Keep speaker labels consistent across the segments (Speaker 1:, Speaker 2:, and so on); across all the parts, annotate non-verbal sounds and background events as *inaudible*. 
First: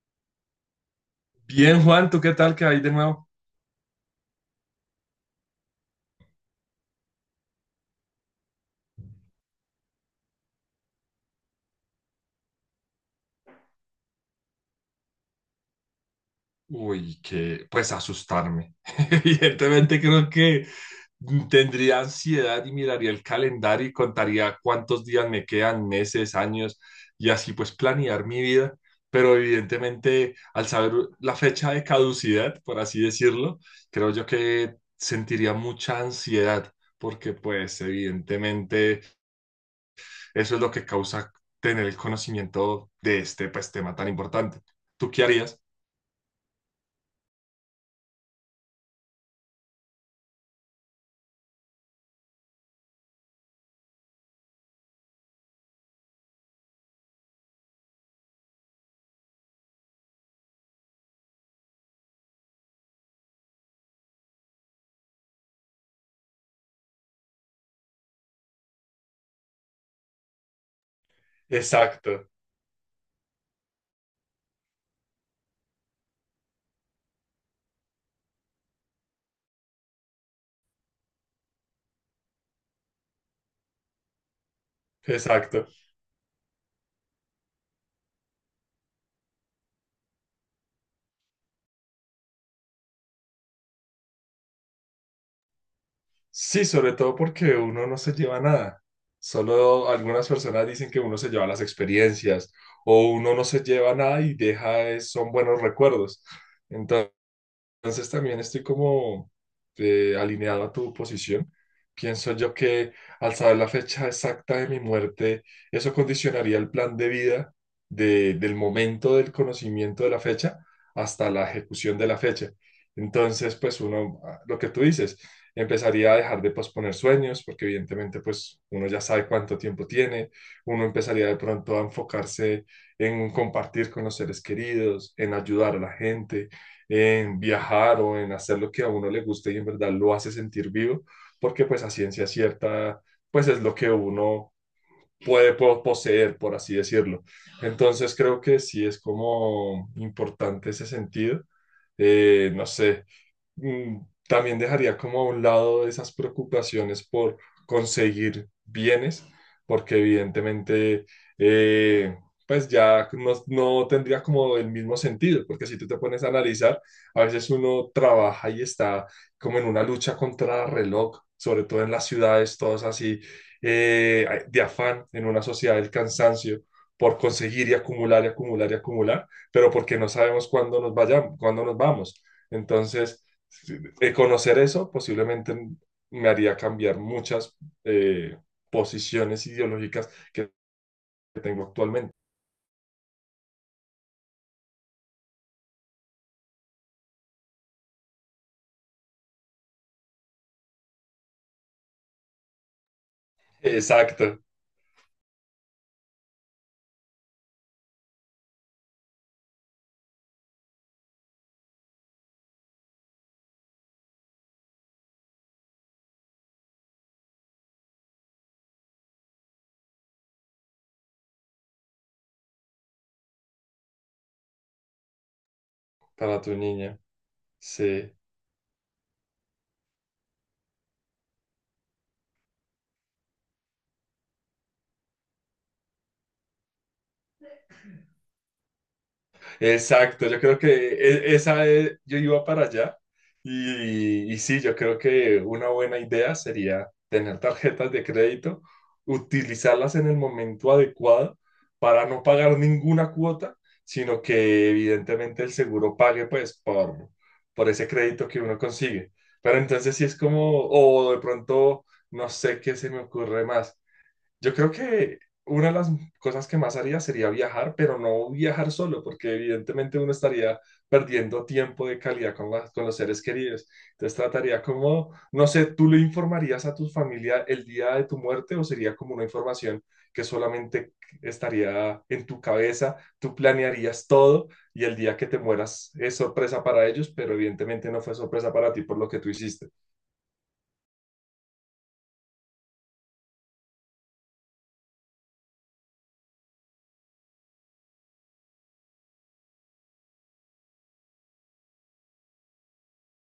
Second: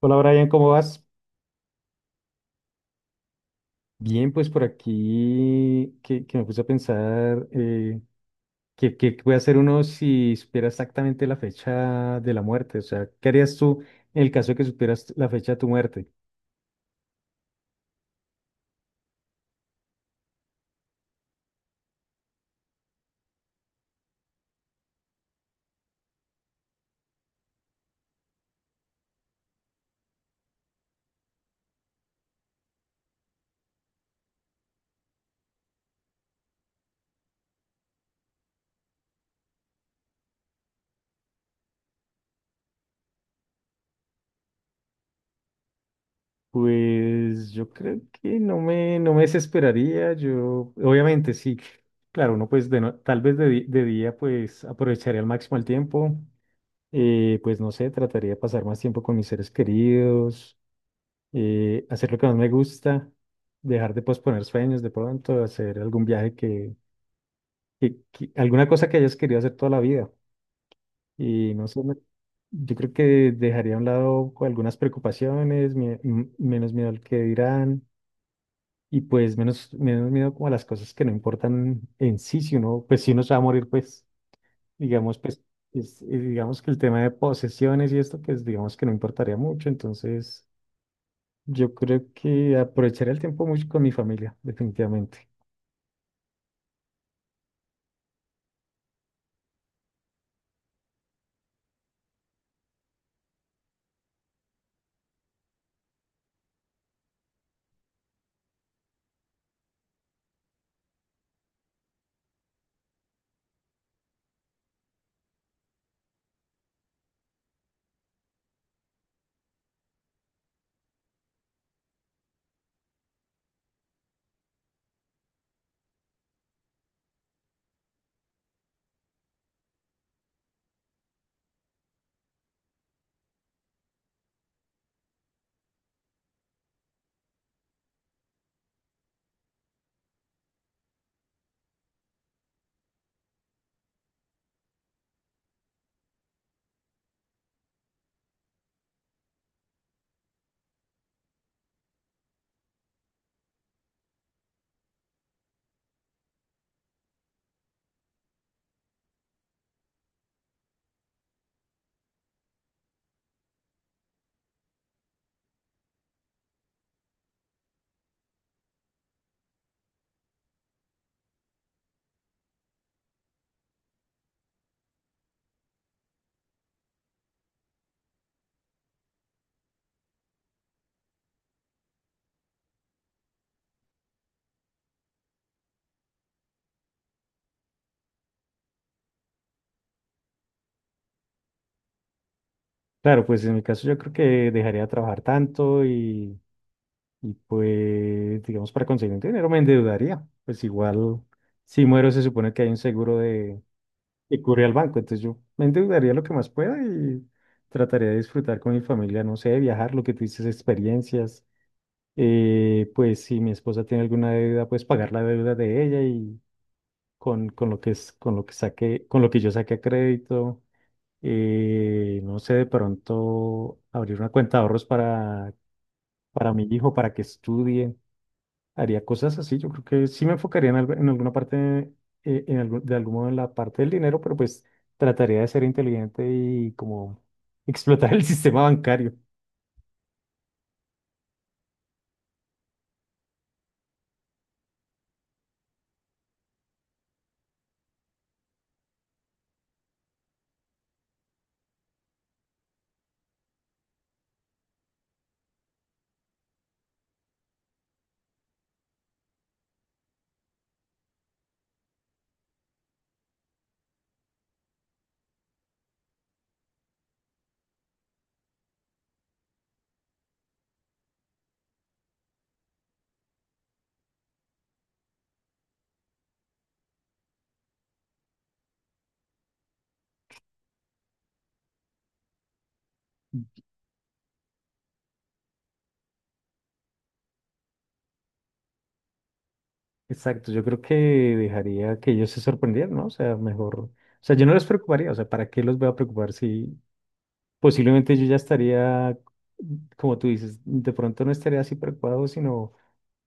Speaker 1: Hola Brian, ¿cómo vas?
Speaker 2: Bien, Juan, ¿tú qué tal? ¿Qué hay de nuevo?
Speaker 1: Bien, pues por aquí que me puse a pensar qué puede hacer uno si supiera exactamente la fecha de la muerte. O sea, ¿qué harías tú en el caso de que supieras la fecha de tu muerte?
Speaker 2: Uy, que pues asustarme. *laughs* Evidentemente creo que tendría ansiedad y miraría el calendario y contaría cuántos días me quedan, meses, años, y así pues planear mi vida. Pero evidentemente al saber la fecha de caducidad, por así decirlo, creo yo que sentiría mucha ansiedad, porque pues evidentemente eso es lo que causa tener el conocimiento de este pues tema tan importante. ¿Tú qué harías?
Speaker 1: Pues yo creo que no me desesperaría. Yo, obviamente, sí. Claro, uno pues de no- tal vez de día pues aprovecharía al máximo el tiempo. Pues no sé, trataría de pasar más tiempo con mis seres queridos, hacer lo que más me gusta, dejar de posponer sueños de pronto, hacer algún viaje que alguna cosa que hayas querido hacer toda la vida. Y no sé,
Speaker 2: Exacto,
Speaker 1: yo creo que dejaría a un lado algunas preocupaciones, menos miedo al que dirán y pues menos miedo como a las cosas que no importan en sí, si uno, pues si uno se va a morir, pues digamos, pues
Speaker 2: exacto.
Speaker 1: digamos que el tema de posesiones y esto, pues digamos que no importaría mucho, entonces... Yo creo que aprovecharé el tiempo mucho con mi familia, definitivamente.
Speaker 2: Sí, sobre todo porque uno no se lleva nada. Solo algunas personas dicen que uno se lleva las experiencias o uno no se lleva nada y deja, son buenos recuerdos. Entonces también estoy como alineado a tu posición. Pienso yo que al saber la fecha exacta de mi muerte, eso condicionaría el plan de vida del momento del conocimiento de la fecha hasta la ejecución de la fecha. Entonces, pues uno, ah, lo que tú dices, empezaría a dejar de posponer sueños, porque evidentemente pues uno ya sabe cuánto tiempo tiene, uno empezaría de pronto a enfocarse en compartir con los seres queridos, en ayudar a la gente en viajar o en hacer lo que a uno le guste y en verdad lo hace sentir vivo, porque pues a ciencia cierta, pues es lo que uno puede poseer, por así decirlo. Entonces creo que sí es como importante ese sentido. No sé, mm, también dejaría como a un lado esas preocupaciones por conseguir bienes, porque evidentemente, eh, pues ya no tendría como el mismo sentido, porque si tú te pones a analizar, a veces uno trabaja y está como en una lucha contra el reloj, sobre todo en las ciudades, todos así, de afán, en una sociedad del cansancio por conseguir y acumular y acumular y acumular, pero porque no sabemos cuándo nos vayamos, cuándo nos vamos. Entonces, conocer eso posiblemente me haría cambiar muchas eh, posiciones ideológicas que tengo actualmente.
Speaker 1: Claro, pues en mi caso yo creo que dejaría de trabajar tanto, y pues, digamos, para conseguir un dinero me endeudaría. Pues igual, si muero se supone que hay un seguro de que
Speaker 2: Exacto,
Speaker 1: cubre al banco, entonces yo me endeudaría lo que más pueda y trataría de disfrutar con mi familia, no sé, viajar, lo que tú dices, experiencias. Pues si mi esposa tiene alguna deuda, pues pagar la deuda de ella y con lo que es, con lo que saque, con lo que yo saque a crédito. No sé, de pronto abrir una cuenta de ahorros
Speaker 2: para
Speaker 1: para
Speaker 2: tu
Speaker 1: mi hijo,
Speaker 2: niña.
Speaker 1: para que estudie.
Speaker 2: Sí.
Speaker 1: Haría cosas así. Yo creo que sí me enfocaría en, en alguna parte, en de algún modo en la parte del dinero, pero pues trataría de ser inteligente y como explotar el *laughs* sistema bancario.
Speaker 2: Exacto, yo creo que yo iba para allá y sí, yo creo que una buena idea sería tener tarjetas de crédito, utilizarlas en el momento adecuado para no pagar ninguna cuota, sino que evidentemente el seguro pague pues por ese crédito que uno consigue. Pero entonces sí es como, o de pronto, no sé qué se me ocurre más. Yo creo que una de las cosas que más haría sería viajar, pero no viajar solo, porque evidentemente uno estaría perdiendo tiempo de calidad con, con los seres queridos. Entonces trataría como, no sé, ¿tú le informarías a tu familia el día de tu muerte o sería como una información que solamente estaría en tu cabeza? Tú planearías todo y el día que te mueras es sorpresa para ellos, pero evidentemente no fue sorpresa para ti por lo que tú hiciste.
Speaker 1: Exacto, yo creo que dejaría que ellos se sorprendieran, ¿no? O sea, mejor. O sea, yo no les preocuparía, o sea, ¿para qué los voy a preocupar si posiblemente yo ya estaría, como tú dices, de pronto no estaría así preocupado, sino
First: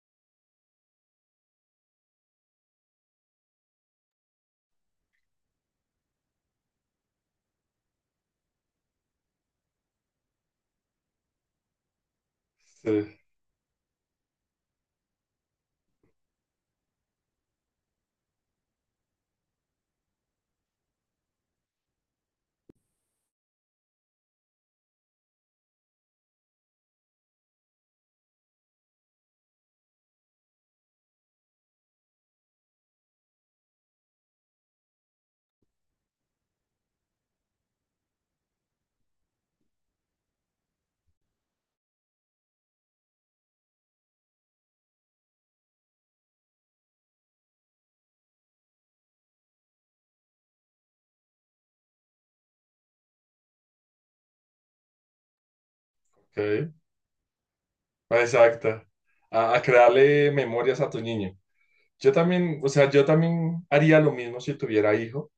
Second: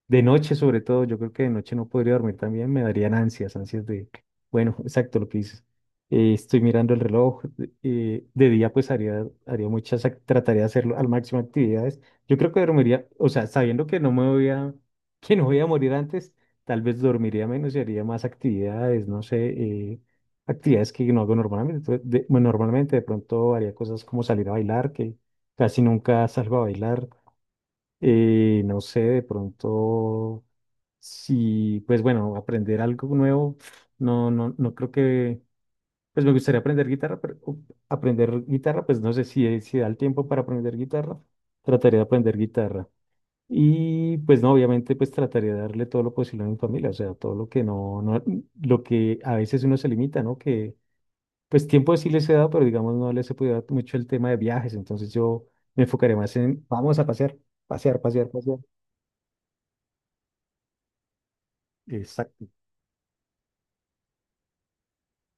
Speaker 1: de noche, sobre todo, yo creo que de noche no podría dormir también, me darían ansias, ansias de, bueno, *laughs* exacto lo que dices. Estoy mirando el reloj. De día pues haría muchas, trataría de hacerlo al máximo actividades. Yo creo que dormiría,
Speaker 2: Sí,
Speaker 1: o sea, sabiendo que no me voy a, *laughs* que no voy a morir antes, tal vez dormiría menos y haría más actividades, no sé, actividades que no hago normalmente. Entonces, bueno, normalmente de pronto haría cosas como salir a bailar, que casi nunca salgo a bailar. No sé, de pronto sí, pues bueno, aprender algo nuevo, no, no, no creo que, pues me gustaría aprender guitarra, pero aprender guitarra, pues no sé si, si da el tiempo para aprender guitarra, trataría de aprender guitarra. Y pues no, obviamente pues trataría de darle todo lo posible a mi familia, o sea, todo lo que no, no, lo que a veces uno se limita, ¿no? Que pues tiempo sí les he dado, pero digamos no les he podido dar mucho el tema de viajes, entonces yo me enfocaré más en,
Speaker 2: ok.
Speaker 1: vamos a pasear, pasear, pasear, pasear.
Speaker 2: Exacto. A crearle memorias a tu niño. Yo
Speaker 1: Exacto.
Speaker 2: también, o sea, yo también haría lo mismo si tuviera hijo.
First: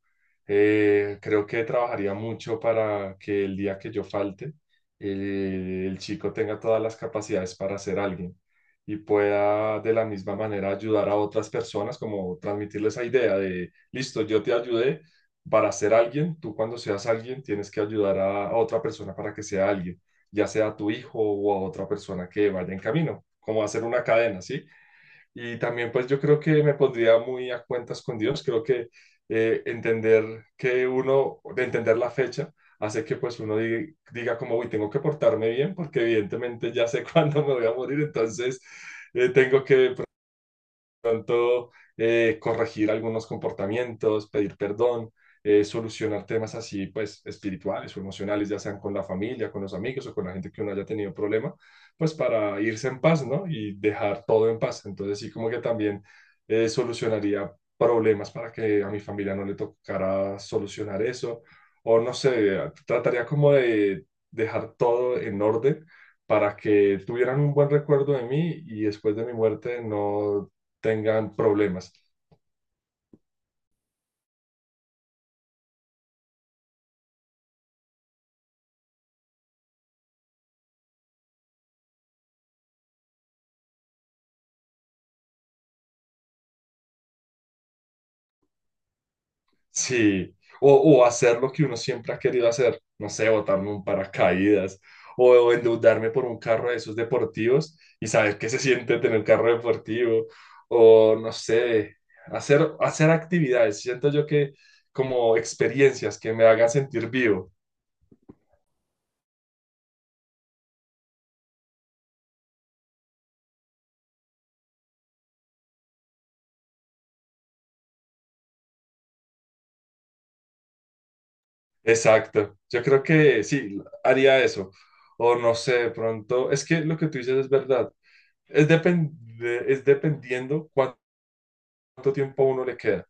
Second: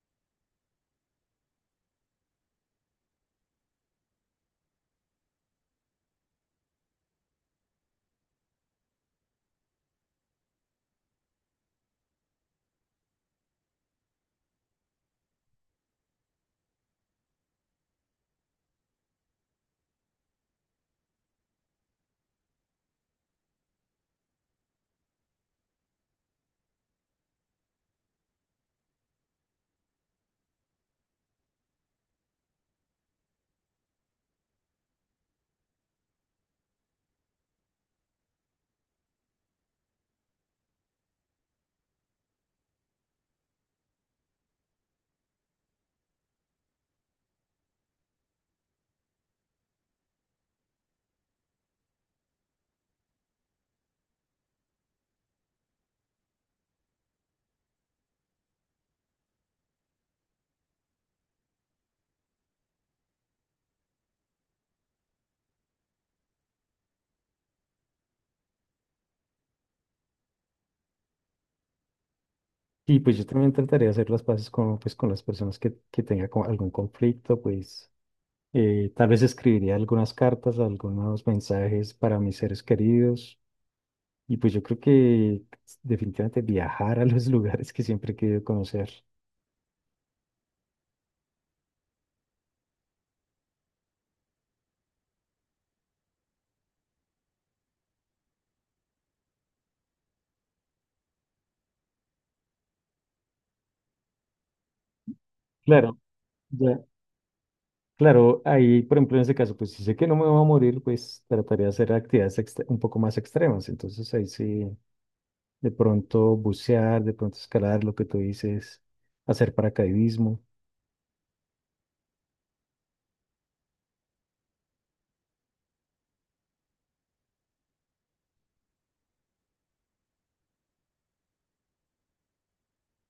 Speaker 2: Creo que trabajaría mucho para que el día que yo falte, el chico tenga todas las capacidades para ser alguien y pueda de la misma manera ayudar a otras personas, como transmitirles esa idea de, listo, yo te ayudé para ser alguien, tú cuando seas alguien tienes que ayudar a otra persona para que sea alguien, ya sea a tu hijo o a otra persona que vaya en camino, como hacer una cadena, ¿sí? Y también pues yo creo que me pondría muy a cuentas con Dios. Creo que entender que uno, de entender la fecha, hace que pues uno diga como, uy, tengo que portarme bien porque evidentemente ya sé *laughs* cuándo me voy a morir, entonces tengo que pues pronto corregir algunos comportamientos, pedir perdón, solucionar temas así, pues espirituales o emocionales, ya sean con la familia, con los amigos o con la gente que uno haya tenido problema, pues para irse en paz, ¿no? Y dejar todo en paz. Entonces sí como que también solucionaría problemas para que a mi familia no le tocara solucionar eso. O no sé, trataría como de dejar todo en orden para que tuvieran un buen recuerdo de mí y después de mi muerte no tengan problemas.
Speaker 1: Y pues yo también intentaría hacer las paces con, pues, con las personas que tenga como algún conflicto, pues tal vez escribiría algunas cartas, algunos mensajes para mis seres queridos. Y pues yo creo que definitivamente viajar a los *laughs* lugares que siempre he querido conocer.
Speaker 2: Sí, o hacer lo que uno siempre ha querido hacer, no sé, botarme un paracaídas o endeudarme por un carro de esos deportivos y saber qué se siente tener carro deportivo o no sé, hacer, hacer actividades. Siento yo que como
Speaker 1: Claro,
Speaker 2: experiencias que me hagan
Speaker 1: ya,
Speaker 2: sentir vivo.
Speaker 1: claro, ahí por ejemplo en ese caso, pues si sé que no me voy a morir, pues trataría de hacer actividades un poco más extremas. Entonces ahí sí, de pronto bucear, de pronto escalar, lo que tú dices, hacer paracaidismo.
Speaker 2: Exacto. Yo creo que sí, haría eso. O no sé, de pronto, es que lo que tú dices es verdad. Es, depende, es dependiendo cuánto tiempo a uno le queda.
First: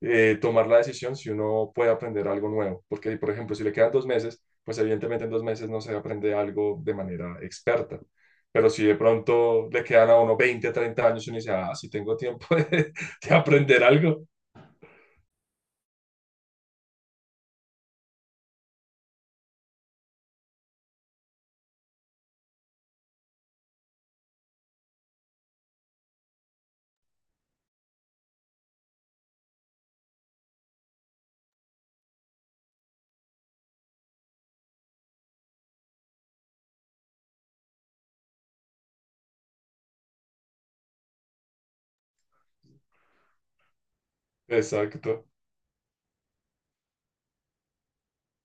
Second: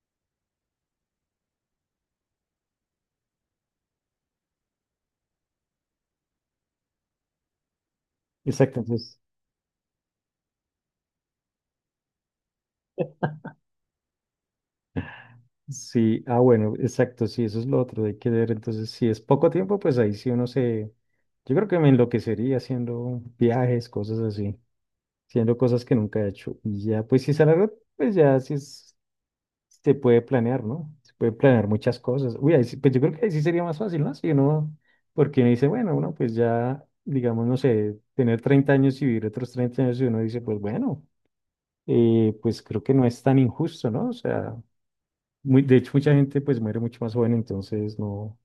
Speaker 2: Tomar la decisión si uno puede aprender algo nuevo. Porque, por ejemplo, si le quedan 2 meses, pues evidentemente en 2 meses no se aprende algo de manera experta. Pero
Speaker 1: Exacto,
Speaker 2: si de
Speaker 1: entonces
Speaker 2: pronto le quedan a uno 20, 30 años y uno dice, ah, si tengo tiempo *laughs* de, aprender algo.
Speaker 1: sí, ah, bueno, exacto, sí, eso es lo otro, hay que ver. Entonces, si es poco tiempo, pues ahí sí uno se... Yo creo que me enloquecería haciendo viajes, cosas así, haciendo cosas que nunca he hecho. Y ya, pues si es a largo, pues ya sí se puede planear, ¿no? Se puede planear muchas cosas. Uy, ahí sí, pues yo creo que ahí sí sería más fácil, ¿no? Si uno, porque uno dice, bueno, uno pues ya, digamos, no sé, tener 30 años y vivir otros 30 años, y uno dice, pues bueno, pues creo que no es tan injusto, ¿no? O sea.
Speaker 2: Exacto.
Speaker 1: Muy, de hecho, mucha gente pues muere mucho más joven, entonces no,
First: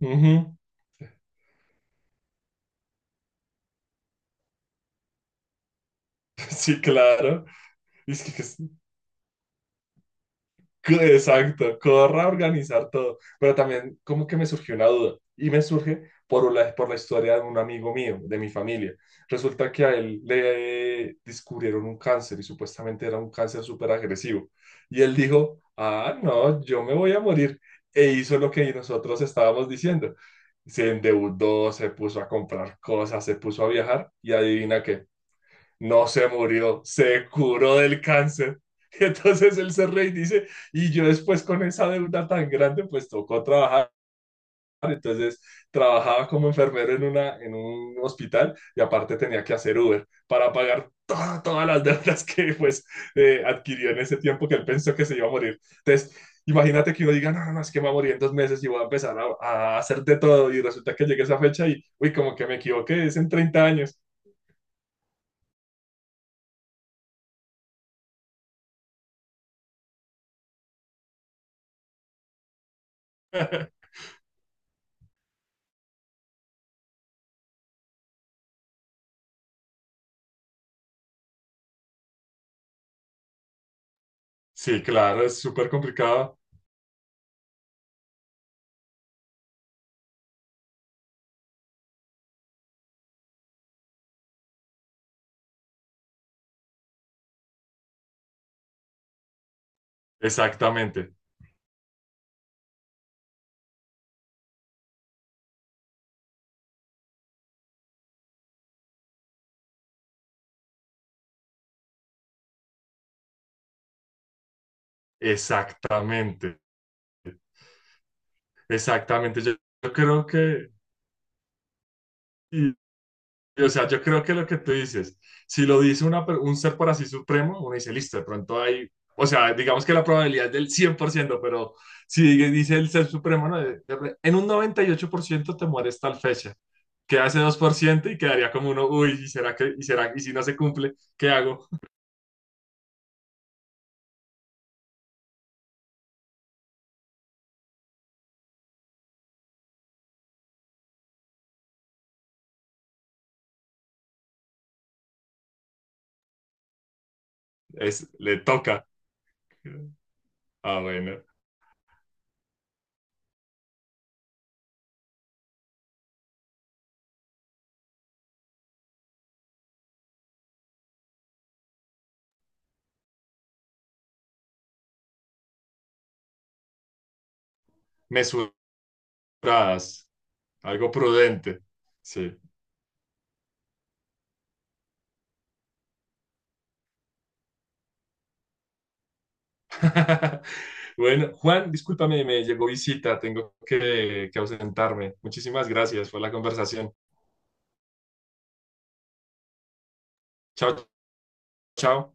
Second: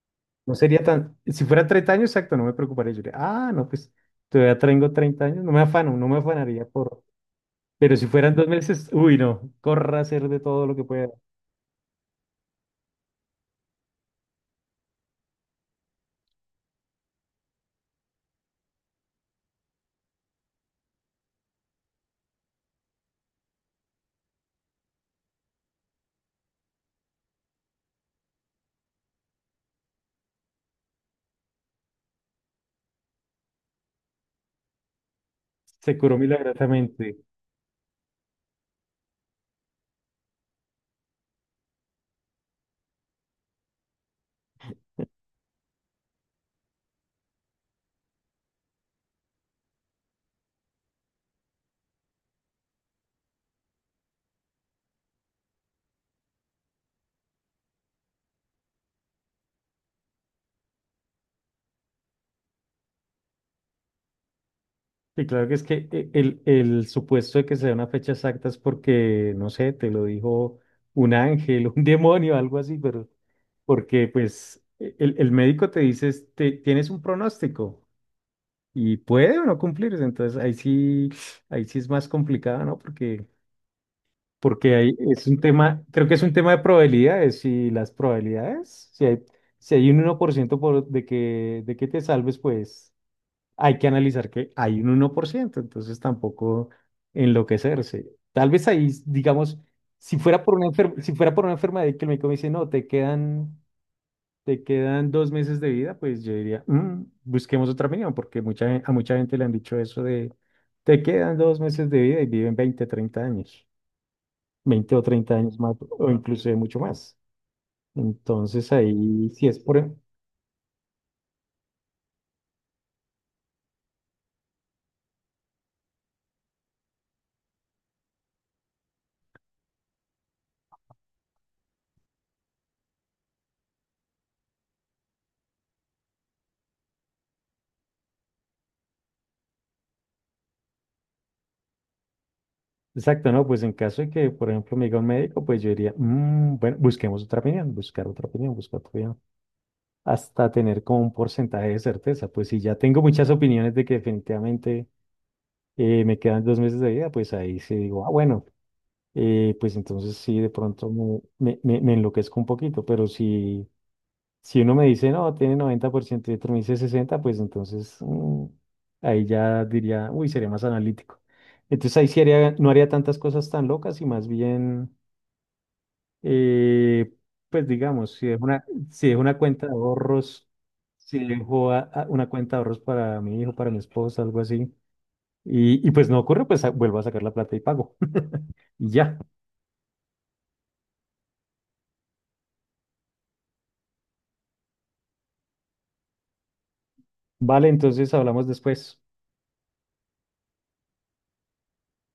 Speaker 2: Ujú.
Speaker 1: no
Speaker 2: *laughs*
Speaker 1: sería tan... Si fuera 30 años, exacto, no me preocuparía. Yo diría, ah, no, pues todavía tengo 30 años, no me afano, no me afanaría
Speaker 2: Sí,
Speaker 1: por...
Speaker 2: claro.
Speaker 1: Pero si
Speaker 2: Es que,
Speaker 1: fueran
Speaker 2: que
Speaker 1: dos
Speaker 2: es-
Speaker 1: meses, uy, no, corra a hacer de todo lo que
Speaker 2: *laughs*
Speaker 1: pueda.
Speaker 2: Exacto, corra organizar todo. Pero también como que me surgió una duda y me surge por la historia de un amigo mío, de mi familia. Resulta que a él le descubrieron un cáncer y supuestamente era un cáncer súper agresivo. Y él dijo, ah, no, yo me voy a morir. E hizo lo que nosotros estábamos diciendo. Se endeudó, se puso a comprar cosas, se puso a viajar y adivina qué
Speaker 1: Se
Speaker 2: no
Speaker 1: curó
Speaker 2: se murió,
Speaker 1: milagrosamente.
Speaker 2: se curó del cáncer. *laughs* Y entonces él se rey dice, y yo después con esa deuda tan grande, pues tocó trabajar. Entonces trabajaba como enfermero en, una, en un hospital y aparte tenía que hacer Uber para pagar todas las *laughs* deudas que pues adquirió en ese tiempo que él pensó que se iba a morir. Entonces, imagínate que uno diga, no, no, no, es que me voy a morir en 2 meses y voy a empezar a hacer de todo y resulta que llegue esa fecha y, uy, como que me equivoqué, es en 30 años.
Speaker 1: Y claro que es que el supuesto de que sea una fecha exacta es porque, no sé, te lo dijo un ángel, *laughs* un demonio, algo así, pero
Speaker 2: *laughs*
Speaker 1: porque pues el médico te dice: "Este, tienes un pronóstico y puede o no cumplirse". Entonces ahí sí es más complicado, ¿no? Porque, porque
Speaker 2: Sí,
Speaker 1: ahí
Speaker 2: claro,
Speaker 1: es
Speaker 2: es
Speaker 1: un
Speaker 2: súper
Speaker 1: tema, creo que es un
Speaker 2: complicado.
Speaker 1: tema de probabilidades y las probabilidades, si hay un uno por, ciento por de que te salves, pues hay que analizar que hay un 1%, entonces tampoco enloquecerse. Tal vez ahí, digamos, si fuera por una si
Speaker 2: Exactamente.
Speaker 1: fuera por una enfermedad y que el médico me dice, no, te quedan 2 meses de vida, pues yo diría: "Mm, busquemos otra opinión", porque a mucha gente le han dicho eso de, te quedan dos meses de vida y viven 20 30 años, 20 o 30 años más, o inclusive
Speaker 2: Exactamente,
Speaker 1: mucho más. Entonces ahí,
Speaker 2: exactamente.
Speaker 1: si
Speaker 2: Yo,
Speaker 1: es por...
Speaker 2: yo creo que, y o sea, yo creo que lo que tú dices, si lo dice una per- un ser por así supremo, uno dice, listo, de pronto hay, o sea, digamos que la probabilidad es del 100%, pero si dice el ser supremo, no, en un 98% te mueres tal fecha, queda ese 2% y quedaría como uno, uy, ¿y será que, y será, y si no se cumple, ¿qué hago?
Speaker 1: Exacto, ¿no? Pues en caso de que, por ejemplo, me diga un médico, pues yo diría: "Mm, bueno, busquemos otra opinión, buscar otra opinión, buscar otra opinión, hasta tener como un porcentaje de certeza". Pues si ya tengo muchas opiniones de que definitivamente me quedan 2 meses de vida, pues ahí sí digo,
Speaker 2: Es,
Speaker 1: ah,
Speaker 2: le
Speaker 1: bueno,
Speaker 2: toca.
Speaker 1: pues entonces sí, de
Speaker 2: Ah,
Speaker 1: pronto
Speaker 2: bueno,
Speaker 1: me enloquezco un poquito, pero si, si uno me dice, no, tiene 90% y otro me dice 60, pues entonces mm, ahí ya diría, uy, sería más analítico. Entonces ahí sí haría, no haría tantas cosas tan locas y más bien, eh, pues digamos, si dejo una cuenta de
Speaker 2: mesuradas,
Speaker 1: ahorros,
Speaker 2: algo
Speaker 1: si
Speaker 2: prudente,
Speaker 1: dejo una
Speaker 2: sí.
Speaker 1: cuenta de ahorros para mi hijo, para mi esposa, algo así, y pues no ocurre, pues vuelvo a sacar la plata y pago. *laughs* Y ya,
Speaker 2: *laughs* Bueno, Juan, discúlpame, me llegó visita, tengo que ausentarme. Muchísimas gracias por la conversación.
Speaker 1: vale, entonces hablamos después.
Speaker 2: Chao, chao.